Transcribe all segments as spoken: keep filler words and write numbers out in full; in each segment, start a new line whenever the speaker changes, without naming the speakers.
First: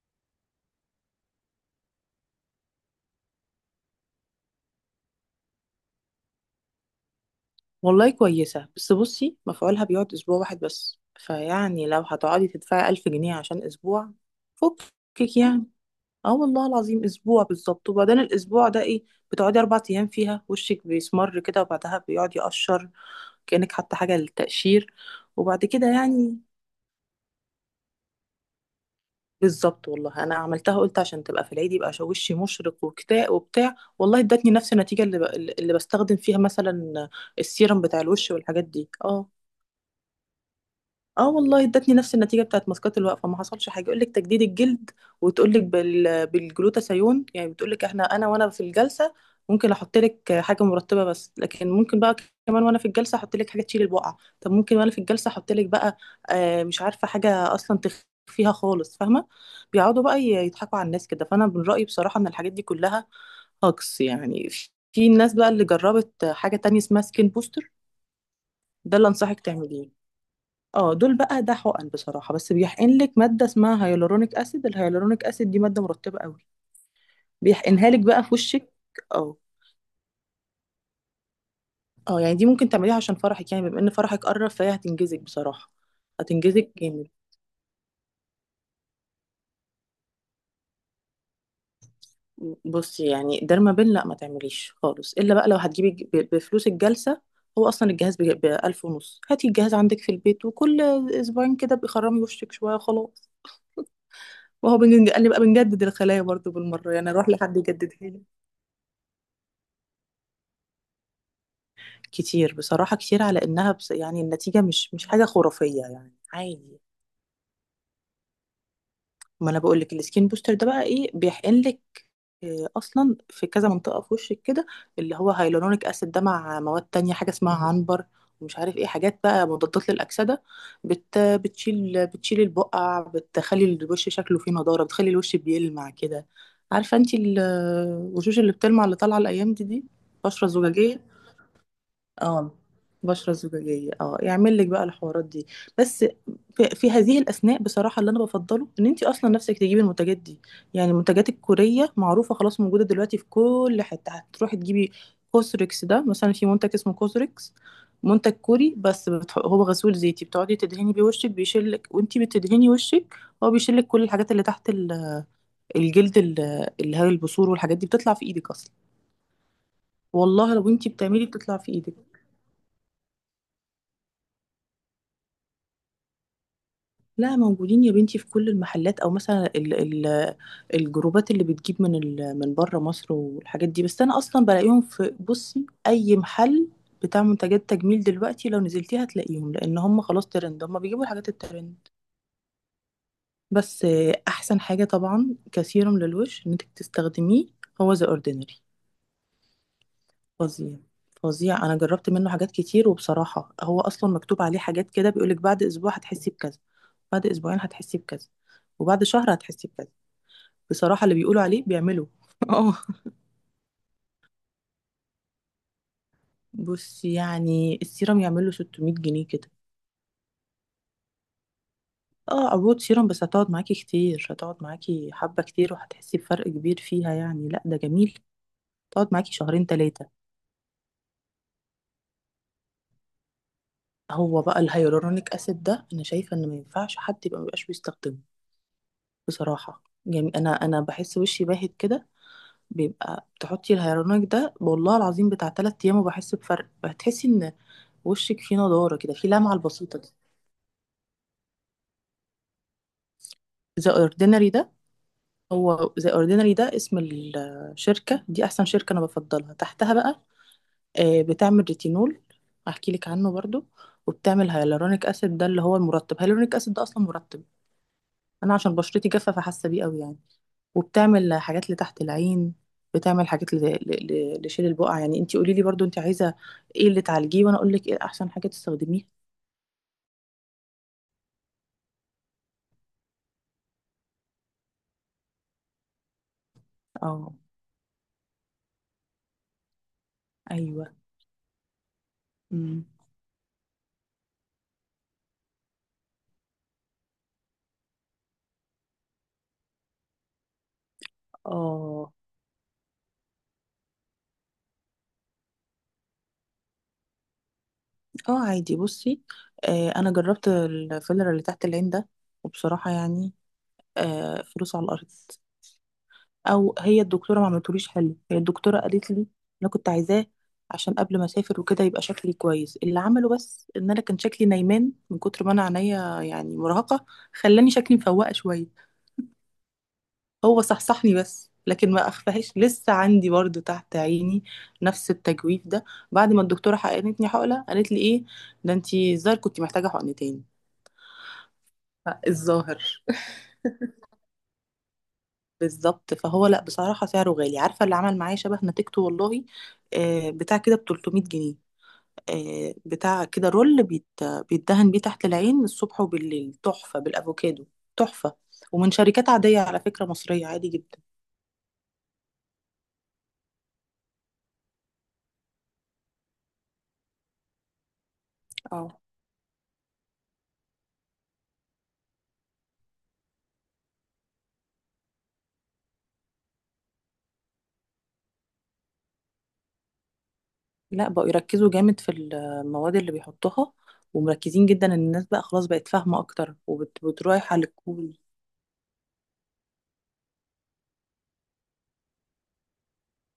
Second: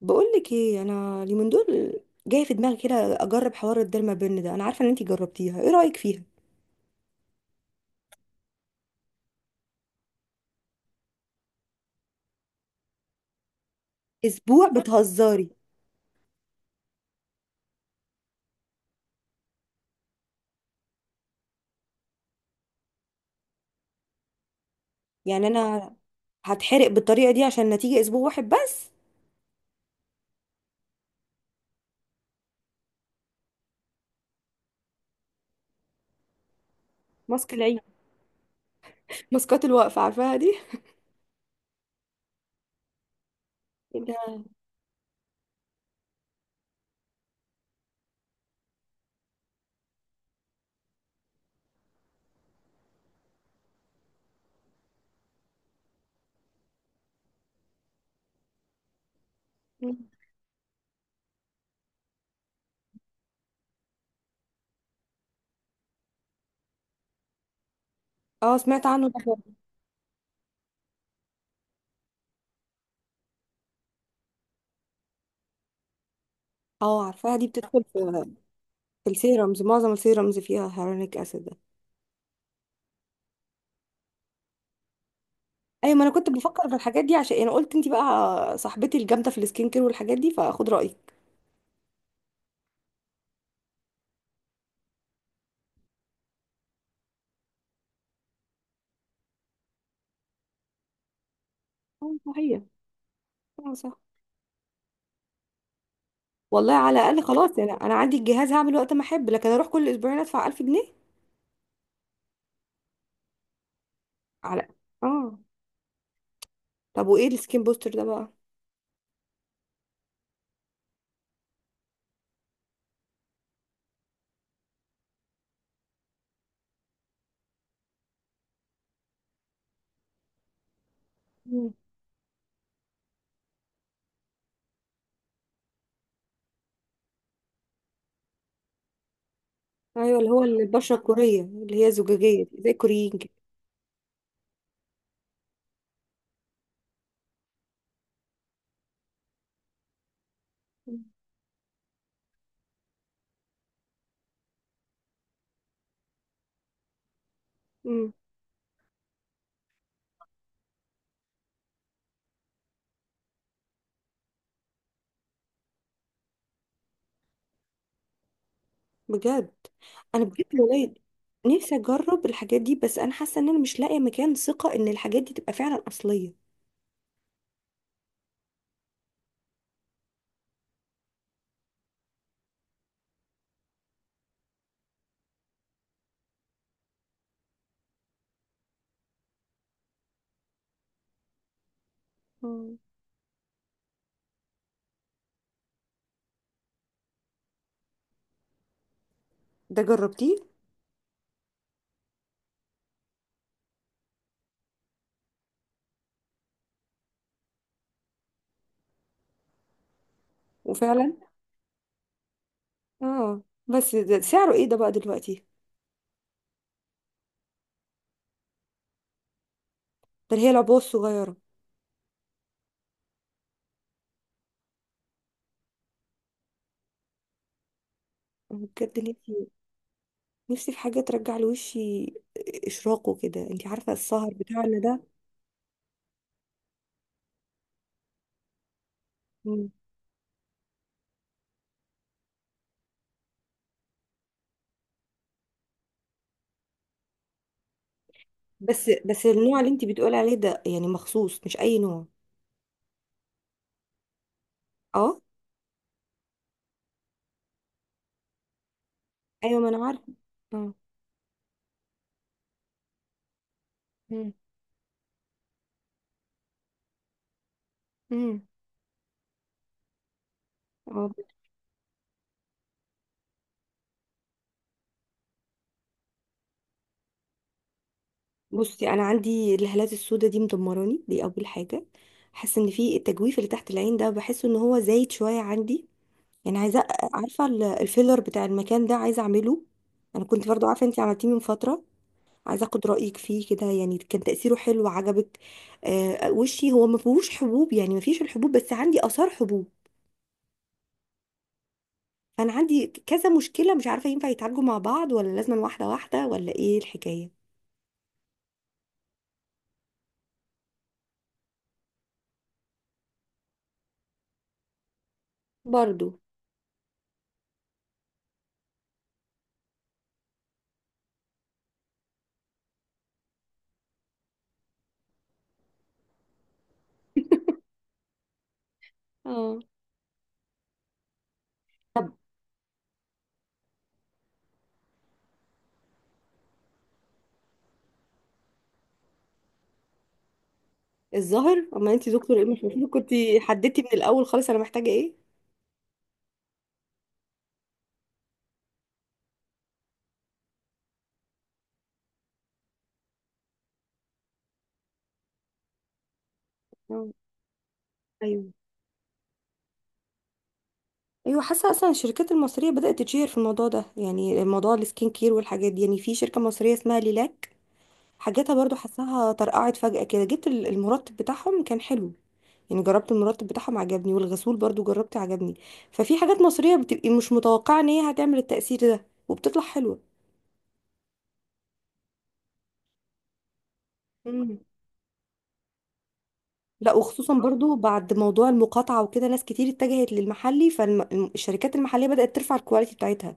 بقولك ايه، انا اليومين دول جاي في دماغي كده اجرب حوار الديرما بن ده. انا عارفه ان انتي جربتيها، ايه رايك فيها؟
والله كويسة، بس بصي مفعولها بيقعد أسبوع واحد بس، فيعني لو هتقعدي تدفعي ألف جنيه عشان أسبوع.
اسبوع؟
فكك
بتهزري!
يعني. اه والله العظيم أسبوع بالظبط، وبعدين الأسبوع ده إيه؟ بتقعدي أربع أيام فيها وشك بيسمر كده، وبعدها بيقعد يقشر كأنك حاطة حاجة للتقشير.
يعني
وبعد كده
انا
يعني
هتحرق بالطريقه دي عشان نتيجه اسبوع واحد بس؟
بالظبط والله. أنا عملتها، قلت عشان تبقى في العيد يبقى شو- وشي مشرق وكتاء وبتاع، والله ادتني نفس النتيجة اللي, ب... اللي بستخدم فيها مثلا
ماسك العيد.
السيرم بتاع الوش والحاجات دي، اه.
ماسكات الوقفه عارفاها دي.
اه والله ادتني نفس النتيجه بتاعت ماسكات الوقفه، ما حصلش حاجه. يقول
إيه
لك
ده-
تجديد الجلد وتقول لك بال... بالجلوتاثيون، يعني بتقول لك احنا انا وانا في الجلسه ممكن احط لك حاجه مرطبه بس، لكن ممكن بقى كمان وانا في الجلسه احط لك حاجه تشيل البقع، طب ممكن وانا في الجلسه احط لك بقى آه مش عارفه حاجه اصلا تخفيها خالص، فاهمه؟ بيقعدوا بقى ي- يضحكوا على الناس كده. فانا من رايي بصراحه ان الحاجات دي كلها هاكس. يعني في في الناس بقى اللي جربت حاجه تانية اسمها سكين بوستر.
اه سمعت
ده
عنه
اللي
ده.
انصحك تعمليه. اه، دول بقى ده حقن بصراحه، بس بيحقن لك ماده اسمها هيالورونيك اسيد. الهيالورونيك اسيد دي ماده مرطبه قوي،
اه عارفاها دي، بتدخل
بيحقنها
في،
لك بقى في وشك.
في
اه
السيرمز. معظم السيرمز فيها هيرونيك اسيد ده.
اه، يعني دي ممكن تعمليها عشان فرحك، يعني بما ان فرحك قرب فهي هتنجزك بصراحه.
ايوه، ما انا كنت بفكر
هتنجزك
في الحاجات
جامد.
دي. عشان انا قلت انتي بقى صاحبتي الجامده في السكين كير والحاجات دي، فاخد رايك.
بصي يعني درمابين لا ما تعمليش خالص، الا بقى لو هتجيبي ج- ب- بفلوس الجلسه. هو اصلا الجهاز ب ألف ونص، هاتي الجهاز عندك في البيت وكل اسبوعين كده
اه
بيخرمي وشك
صحيح.
شويه وخلاص.
اه صح.
وهو بنج- قال لي بقى بنجدد الخلايا برضو
والله
بالمره،
على
يعني
الاقل
اروح لحد
خلاص، يعني انا
يجددها
عندي
لي.
الجهاز هعمل وقت ما احب، لكن اروح كل اسبوعين ادفع ألف جنيه؟
كتير بصراحة، كتير على انها بس يعني النتيجة
على.
مش مش حاجة
اه.
خرافية، يعني عادي.
طب وايه السكين بوستر ده بقى؟
ما انا بقول لك السكين بوستر ده بقى ايه، بيحقن لك إيه اصلا في كذا منطقة في وشك كده، اللي هو هيلورونيك اسيد ده مع مواد تانية، حاجة اسمها عنبر ومش عارف ايه، حاجات بقى مضادات للأكسدة. بت
مم.
بتشيل بتشيل البقع، بتخلي الوش شكله فيه نضارة، بتخلي الوش بيلمع كده. عارفة انتي ال- الوشوش اللي بتلمع اللي طالعة الأيام دي دي
ايوه، اللي هو
بشرة
البشره
زجاجية،
الكوريه اللي هي زجاجيه دي،
اه.
زي الكوريين كده.
بشرة زجاجية اه، يعمل لك بقى الحوارات دي. بس في, في هذه الأثناء بصراحة اللي أنا بفضله إن أنت أصلا نفسك تجيبي المنتجات دي. يعني
مم.
المنتجات الكورية معروفة خلاص، موجودة دلوقتي في كل حتة هتروحي تجيبي. كوسريكس ده مثلا، في منتج اسمه كوسريكس،
مم.
منتج كوري بس بتح... هو غسول زيتي بتقعدي تدهني بيه وشك، بيشيلك وانتي بتدهني وشك. هو بيشيلك كل الحاجات اللي تحت ال- الجلد ال- اللي هي البثور والحاجات دي، بتطلع في ايدك اصلا.
بجد؟ انا بجد
والله لو انتي
والله
بتعملي بتطلع في
نفسي
ايدك.
اجرب الحاجات دي، بس انا حاسه ان انا مش لاقيه مكان ثقه ان الحاجات دي تبقى فعلا اصليه.
لا موجودين يا بنتي في كل المحلات، او مثلا ال ال الجروبات اللي بتجيب من ال من بره مصر والحاجات دي، بس انا اصلا بلاقيهم في، بصي اي محل بتاع منتجات تجميل دلوقتي لو نزلتيها هتلاقيهم، لان هم خلاص ترند، هم بيجيبوا الحاجات الترند.
مم.
بس آه، احسن حاجه طبعا كسيروم للوش انك تستخدميه هو ذا اوردينري.
ده جربتيه؟
فظيع، فظيع. انا جربت منه حاجات كتير وبصراحه هو اصلا مكتوب عليه حاجات كده، بيقولك بعد اسبوع هتحسي بكذا، بعد اسبوعين هتحسي بكذا، وبعد شهر هتحسي بكذا. بصراحة
وفعلا؟
اللي بيقولوا عليه بيعملوا. اه.
اه بس ده سعره ايه ده بقى دلوقتي؟
بص، يعني السيرم يعمل له ستمائة جنيه كده.
ده اللي هي العبوه الصغيره؟
اه، عروض. سيرم بس هتقعد معاكي كتير، هتقعد معاكي حبة كتير، وهتحسي بفرق كبير فيها يعني، لا ده جميل.
أنا بجد
تقعد معاكي
نفسي،
شهرين تلاتة.
نفسي في حاجة ترجع لوشي إشراقه كده. انتي عارفة السهر
هو بقى
بتاعنا ده.
الهيالورونيك اسيد ده انا شايفة ان ما ينفعش حد يبقى مبيبقاش بيستخدمه.
مم.
بصراحة يعني انا انا بحس وشي باهت كده. بيبقى بتحطي الهيالورونيك ده والله العظيم بتاع تلات ايام وبحس بفرق، هتحسي ان وشك فيه
بس
نضارة كده،
بس
فيه لمعة
النوع اللي انتي
البسيطة دي.
بتقولي عليه ده يعني مخصوص، مش أي نوع؟
ذا اوردينري.
اه.
هو ذا اوردينري ده اسم الشركة، دي أحسن شركة أنا بفضلها
أيوة ما أنا
تحتها
عارفة.
بقى.
اه.
آه، بتعمل ريتينول، هحكي لك عنه برضو.
مم.
وبتعمل هيالورونيك أسيد، ده اللي هو المرطب. هيالورونيك أسيد ده أصلا مرطب.
مم.
أنا عشان بشرتي جافة فحاسة بيه قوي يعني.
اه.
وبتعمل حاجات لتحت العين، بتعمل حاجات ل- ل- ل- لشيل البقع. يعني انتي قولي لي برضو انتي عايزة ايه اللي تعالجيه وأنا أقول لك ايه أحسن حاجة
بصي أنا
تستخدميها.
عندي الهالات السوداء دي مدمراني، دي أول حاجة. حاسة إن في التجويف اللي تحت العين ده، بحس إن هو زايد شوية عندي، يعني عايزة،
اه.
عارفة ال- الفيلر بتاع المكان ده، عايزة أعمله. أنا كنت برضو عارفة
أيوه.
انتي عملتيه من فترة، عايزه
أمم.
اخد رايك فيه كده، يعني كان تاثيره حلو؟ عجبك؟ آه، وشي هو ما فيهوش حبوب، يعني ما فيش الحبوب، بس عندي اثار حبوب.
اه
فانا عندي كذا مشكله، مش عارفه ينفع يتعالجوا مع بعض ولا لازم واحده واحده، ولا ايه الحكايه؟
اه. عادي بصي. آه انا جربت الفيلر اللي تحت العين ده، وبصراحه يعني آه فلوس على الارض.
برضو.
او هي الدكتوره ما عملتوليش حلو. هي الدكتوره قالت لي، انا كنت عايزاه عشان قبل ما اسافر وكده يبقى شكلي كويس. اللي عمله بس ان انا كان شكلي نايمان من كتر ما انا عينيا يعني مرهقه، خلاني شكلي مفوقه شويه.
اه.
هو صحصحني بس، لكن ما اخفهاش. لسه عندي برضو تحت عيني نفس التجويف ده. بعد ما الدكتوره حقنتني حقنه قالت لي ايه، ده انتي الظاهر كنت محتاجه حقنتين.
الظاهر. اما انت دكتور، ايه مش المفروض
الظاهر.
كنت حددتي من الاول خالص انا محتاجه ايه؟
بالظبط. فهو لا بصراحة سعره غالي. عارفة اللي عمل معايا شبه نتيجته والله، آه، بتاع كده ب تلتمية جنيه، آه، بتاع كده رول بيت، بيتدهن بيه تحت العين الصبح وبالليل، تحفة
اه.
بالأفوكادو. تحفة.
ايوه.
ومن شركات عادية على فكرة، مصرية عادي جدا.
ايوه، حاسه اصلا الشركات المصريه بدات تتشهر في الموضوع ده، يعني موضوع السكين كير والحاجات دي. يعني في شركه مصريه اسمها ليلاك، حاجاتها برضو
اه،
حاساها طرقعت فجأة كده. جبت ال- المرطب بتاعهم كان حلو، يعني جربت المرطب بتاعهم عجبني، والغسول برضو جربت عجبني. ففي حاجات مصرية بتبقي مش متوقعة ان هي هتعمل التأثير ده وبتطلع حلوة.
لا بقوا يركزوا جامد في المواد اللي بيحطوها،
مم.
ومركزين جدا ان الناس بقى خلاص بقت فاهمة اكتر
لا، وخصوصا
وبتروح على
برضو بعد
الكول.
موضوع المقاطعة وكده ناس كتير اتجهت للمحلي، فالشركات المحلية بدأت ترفع الكواليتي بتاعتها.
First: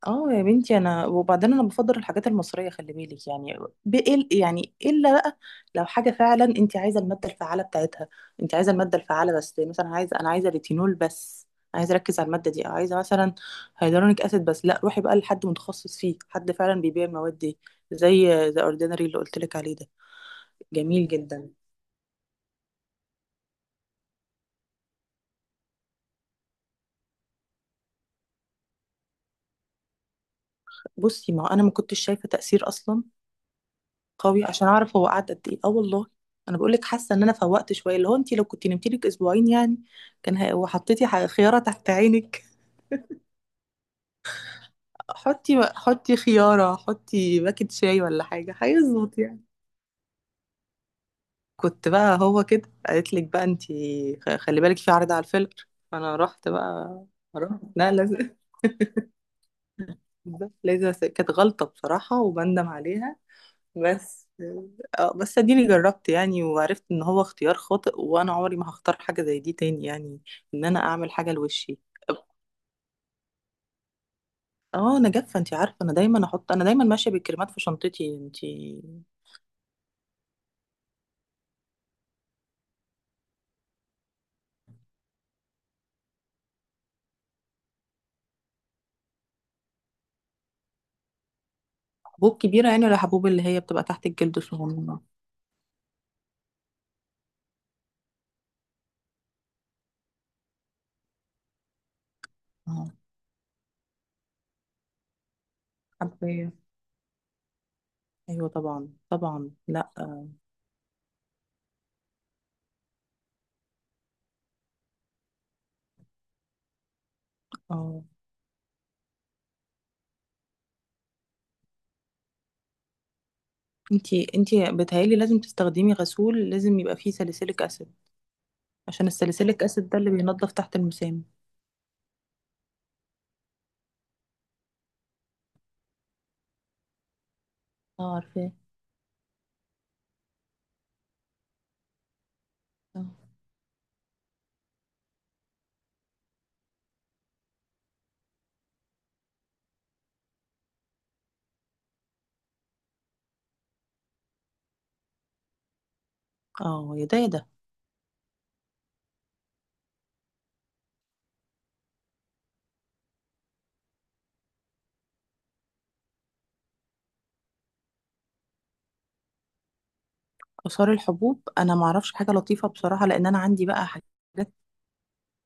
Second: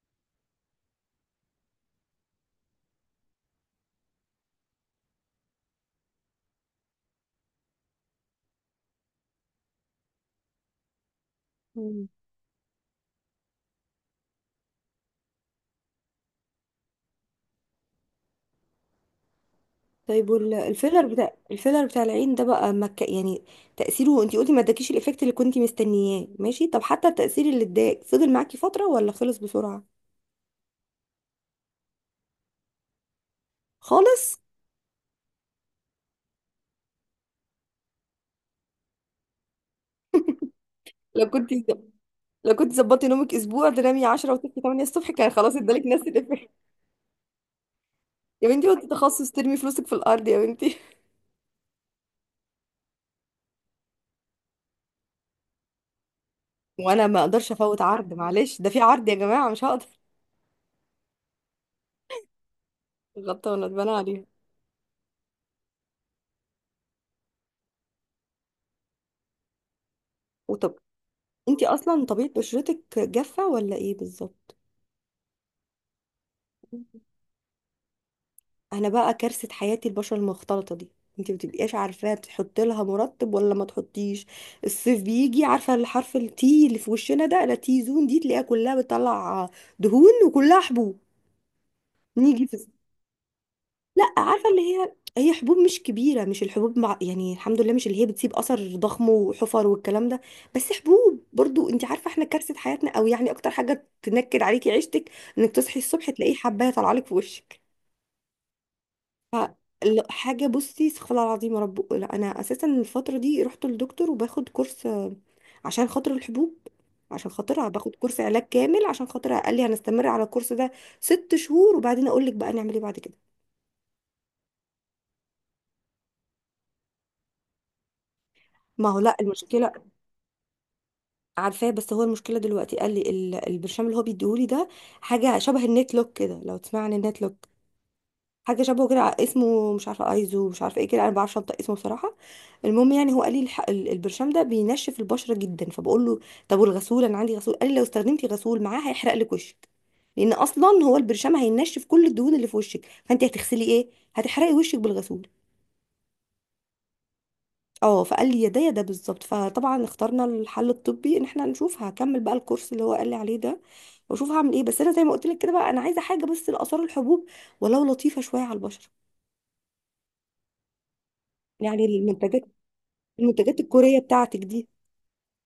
اه يا بنتي. انا وبعدين انا بفضل الحاجات المصريه، خلي بالك يعني. بإل يعني الا بقى لو حاجه فعلا انت عايزه الماده الفعاله بتاعتها. انت عايزه الماده الفعاله بس، مثلا عايزه انا عايزه ريتينول بس، عايزه
مم.
اركز على الماده دي، او عايزه مثلا هيدرونيك اسيد بس، لا روحي بقى لحد متخصص فيه، حد فعلا بيبيع المواد دي زي ذا اوردينري اللي قلت لك عليه ده.
طيب والفيلر،
جميل
بتاع
جدا.
الفيلر بتاع العين ده بقى مك... يعني تأثيره، انتي قلتي ما اداكيش الإفكت اللي كنتي مستنياه، ماشي. طب حتى التأثير اللي اداك، فضل معاكي فترة ولا خلص بسرعة؟
بصي ما هو انا ما كنتش شايفه تاثير اصلا
خالص؟
قوي عشان اعرف هو قعد قد ايه، اه والله. انا بقول لك حاسه ان انا فوقت شويه، اللي هو انت لو كنت نمتي لك اسبوعين يعني كان هي- وحطيتي ح-
لو كنت
خياره تحت عينك.
لو كنت ظبطتي نومك اسبوع، تنامي عشرة وتصحي ثمانية الصبح، كان خلاص
حطي
ادالك نفس
حطي
الافيه.
خياره، حطي باكت شاي ولا
يا
حاجه
بنتي، وانت
هيظبط
تخصص
يعني.
ترمي فلوسك في الارض يا بنتي.
كنت بقى هو كده قالت لك بقى، انت خ- خلي بالك في عرض على الفيلر، فانا رحت بقى.
وانا ما اقدرش
رحت
افوت
لا
عرض،
لازم.
معلش ده في عرض يا جماعه، مش هقدر.
بالظبط، لازم. أس- كانت غلطه بصراحه وبندم عليها.
غلطانه اتبنى عليها.
بس اه، بس اديني جربت يعني وعرفت ان هو اختيار خاطئ، وانا عمري ما هختار حاجه زي دي تاني يعني، ان
وطب
انا اعمل حاجه
انت
لوشي.
اصلا طبيعه بشرتك جافه ولا ايه بالظبط؟
اه انا جافه، انتي عارفه انا دايما احط انا دايما ماشيه بالكريمات في شنطتي انتي.
انا بقى كارثه حياتي البشره المختلطه دي. انت ما بتبقيش عارفه تحط لها مرطب ولا ما تحطيش. الصيف بيجي، عارفه الحرف التي اللي في وشنا ده، لا تي زون دي، تلاقيها كلها بتطلع دهون وكلها حبوب.
حبوب
نيجي في.
كبيره يعني ولا حبوب اللي هي بتبقى تحت
لا،
الجلد
عارفه اللي هي،
صغننه؟
هي حبوب مش كبيره، مش الحبوب مع... يعني الحمد لله مش اللي هي بتسيب اثر ضخم وحفر والكلام ده. بس حبوب برضو، انت عارفه احنا كارثه حياتنا،
اه،
او يعني اكتر حاجه تنكد عليكي عيشتك انك تصحي الصبح تلاقيه
حبية.
حبايه طالعه لك في وشك.
ايوه طبعا طبعا، لا
لا
اه.
حاجه. بصي استغفر الله العظيم، يا رب لا. انا اساسا الفتره دي رحت للدكتور وباخد كورس، آه، عشان خاطر الحبوب، عشان خاطرها باخد
آه.
كورس علاج كامل. عشان خاطرها قال لي هنستمر على الكورس ده ست شهور، وبعدين اقول لك بقى نعمل ايه بعد كده.
انتي انتي بتهيألي لازم تستخدمي غسول، لازم يبقى فيه ساليسيليك اسيد،
ما هو
عشان
لا،
الساليسيليك
المشكله.
اسيد ده اللي بينضف تحت المسام.
عارفاه، بس هو المشكله دلوقتي قال لي ال- البرشام اللي هو بيديهولي ده حاجه شبه النت لوك كده، لو تسمع عن النت لوك.
اه عارفاه.
حاجه شبهه كده، ع- اسمه مش عارفه ايزو مش عارفه ايه كده، انا ما بعرفش انطق اسمه بصراحه. المهم
اه
يعني هو قال لي الح- ال- البرشام ده بينشف البشره جدا، فبقول له طب والغسول، انا عندي غسول. قال لي لو استخدمتي غسول معاه هيحرق لك وشك، لان اصلا هو البرشام هينشف كل الدهون اللي في وشك، فانت هتغسلي ايه؟ هتحرقي وشك بالغسول.
اه يا ده يا ده.
اه. فقال لي يا ده يا ده بالظبط. فطبعا اخترنا الحل الطبي ان احنا نشوف، هكمل بقى الكورس اللي هو قال لي عليه ده، واشوف هعمل ايه. بس انا زي ما قلت لك كده بقى، انا عايزه حاجه بس لاثار الحبوب، ولو لطيفه شويه على البشره.
آثار الحبوب انا
يعني
ما اعرفش حاجه
المنتجات،
لطيفه بصراحه، لان انا
المنتجات
عندي بقى
الكورية
حاجات.
بتاعتك دي.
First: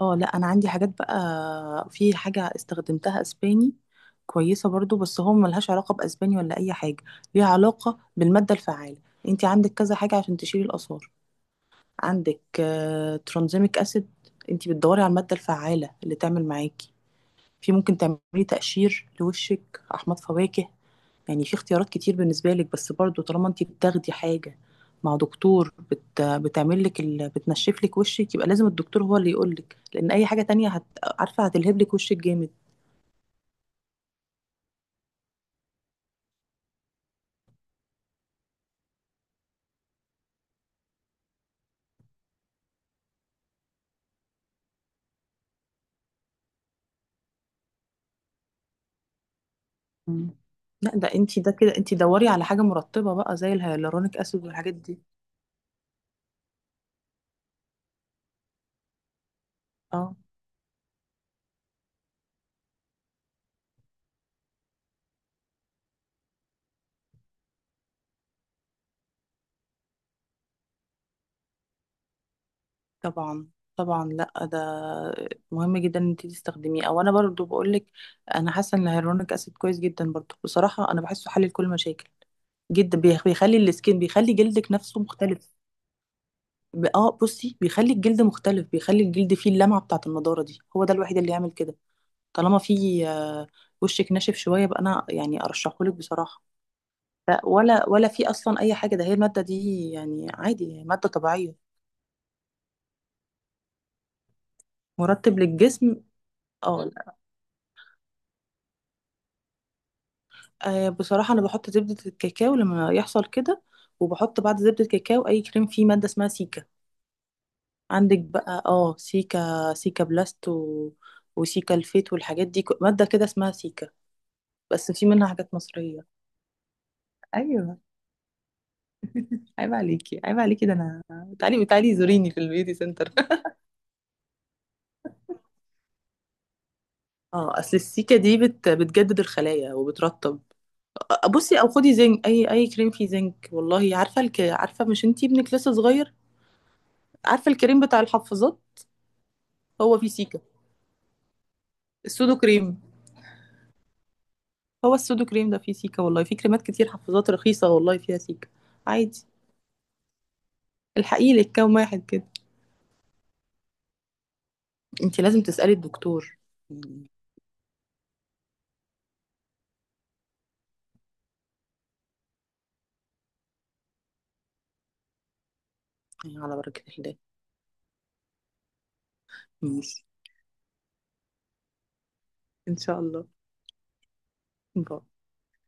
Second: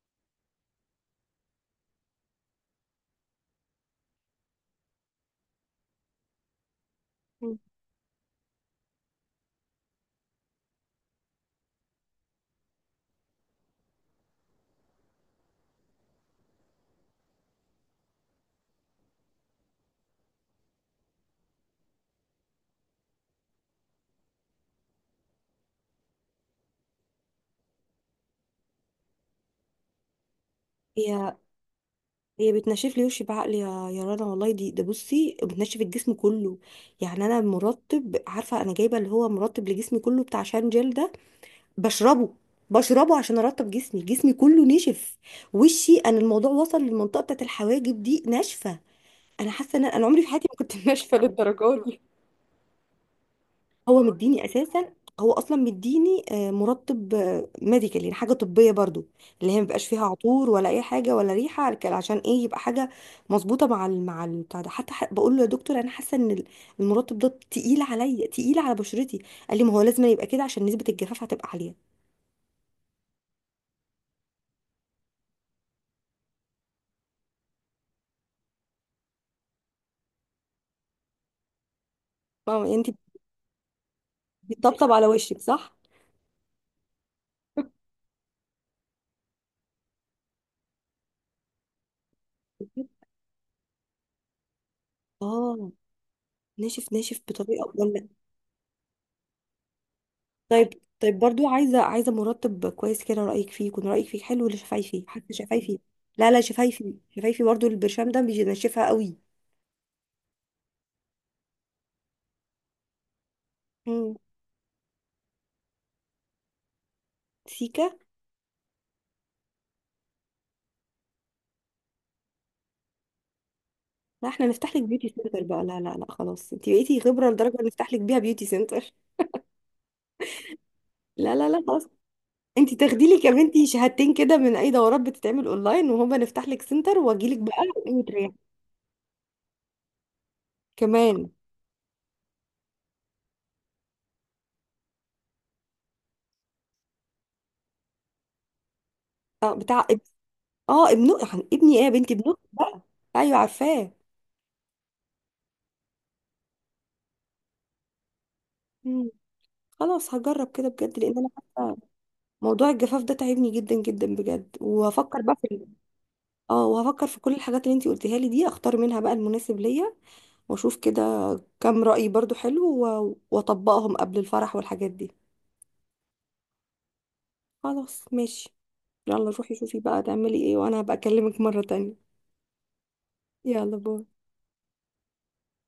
اه لا انا عندي حاجات بقى، في حاجه استخدمتها اسباني كويسه برضو، بس هو ملهاش علاقه باسباني ولا اي حاجه، ليها
مم.
علاقه بالماده الفعاله. انت عندك كذا حاجه عشان تشيلي الاثار. عندك ترانزيميك اسيد. انت بتدوري على الماده الفعاله اللي تعمل معاكي. في ممكن تعملي تقشير لوشك، احماض فواكه، يعني في اختيارات كتير بالنسبه لك. بس برضو طالما انت بتاخدي حاجه مع دكتور بت... بتعمل لك ال... بتنشف لك وشك، يبقى لازم الدكتور هو اللي يقول لك، لان اي حاجه تانية هت...
هي،
عارفه هتلهب لك وشك جامد.
هي بتنشف لي وشي بعقلي يا، يا رنا والله. دي ده بصي بتنشف الجسم كله. يعني انا مرطب، عارفه انا جايبه اللي هو مرطب لجسمي كله بتاع شان جل ده، بشربه، بشربه عشان ارطب جسمي، جسمي كله نشف. وشي انا الموضوع وصل للمنطقه بتاعت الحواجب دي ناشفه. انا حاسه ان انا، أنا عمري في
مم.
حياتي ما كنت
لا ده
ناشفه
انت ده كده،
للدرجه
انت
دي.
دوري على حاجه مرطبه بقى زي
هو
الهيالورونيك
مديني
اسيد والحاجات
اساسا،
دي.
هو اصلا مديني آه، مرطب ميديكال يعني حاجه طبيه برضو، اللي هي مبيبقاش فيها
اه،
عطور ولا اي حاجه ولا ريحه على- عشان ايه يبقى حاجه مظبوطه مع... ال... مع ال- بتاع ده. حتى ح... بقول له يا دكتور، انا حاسه ان ال- المرطب ده تقيل عليا، تقيل على بشرتي. قال لي ما هو لازم يبقى كده عشان نسبه الجفاف هتبقى عاليه.
طبعا طبعا. لا ده مهم جدا ان انت تستخدميه. او انا برضو بقولك انا حاسه ان الهيرونيك اسيد كويس جدا برضو، بصراحه انا بحسه حل لكل مشاكل،
فاهمه يعني انت
جدا بيخ- بيخلي السكين، بيخلي جلدك
بتطبطب
نفسه
على وشك
مختلف.
صح.
ب- اه بصي بيخلي الجلد مختلف، بيخلي الجلد فيه اللمعه بتاعه النضاره دي، هو ده الوحيد اللي يعمل كده. طالما فيه آه، وشك ناشف شويه بقى، انا يعني
اه.
ارشحهولك بصراحه.
ناشف ناشف
لا
بطريقه
ولا
ولا؟
ولا، في اصلا اي حاجه؟ ده هي الماده دي يعني
طيب.
عادي، هي ماده
طيب برضو
طبيعيه.
عايزه، عايزه مرتب كويس كده رايك فيه، يكون رايك فيه حلو. ولا شفايفي، حتى
مرطب
شفايفي.
للجسم.
لا لا،
اه.
شفايفي، شفايفي برضو البرشام ده بينشفها قوي.
آه بصراحة أنا بحط زبدة الكاكاو لما يحصل كده.
امم.
وبحط بعد زبدة الكاكاو أي كريم فيه مادة اسمها سيكا.
سيكا.
عندك بقى اه، سيكا، سيكا بلاست و... وسيكا الفيت والحاجات دي، ك- مادة كده اسمها سيكا.
لا احنا نفتح لك
بس في
بيوتي
منها
سنتر
حاجات
بقى. لا لا
مصرية.
لا خلاص، انت بقيتي خبره لدرجه
ايوه.
نفتح لك بيها بيوتي سنتر.
عيب عليكي عيب عليكي، ده انا
لا لا لا
تعالي
خلاص،
تعالي زوريني في
انت
البيوتي سنتر.
تاخدي لك يا بنتي شهادتين كده من اي دورات بتتعمل اونلاين، وهما نفتح لك سنتر واجي لك
اه
بقى.
أصل السيكا
وتريح
دي بت... بتجدد الخلايا وبترطب. آه،
كمان.
بصي، أو خدي زنك، أي أي كريم فيه زنك والله. عارفة الك... عارفة، مش انتي ابنك لسه صغير؟ عارفة الكريم بتاع الحفاظات،
اه. بتاع
هو
اب-
فيه سيكا.
اه ابن، ابني ايه يا بنتي، ابن
السودو
أختي بقى.
كريم،
ايوه عارفاه.
هو السودو كريم ده فيه سيكا والله. في كريمات كتير حفاظات رخيصة والله فيها سيكا،
مم.
عادي.
خلاص هجرب كده بجد، لان انا
الحقيقي لك
حاسة
كام واحد كده.
موضوع الجفاف ده تعبني جدا جدا بجد.
انت
وهفكر بقى
لازم
في ال-
تسألي الدكتور.
اه،
مم.
وهفكر في كل الحاجات اللي انتي قلتيها لي دي، اختار منها بقى المناسب ليا واشوف كده. كام رأي برضو حلو و- واطبقهم قبل الفرح والحاجات دي.
على بركة الله.
خلاص ماشي. يلا روحي شوفي بقى
ماشي.
تعملي ايه، وانا هبقى اكلمك مرة تانية.
ان شاء الله.
يلا باي.
باي.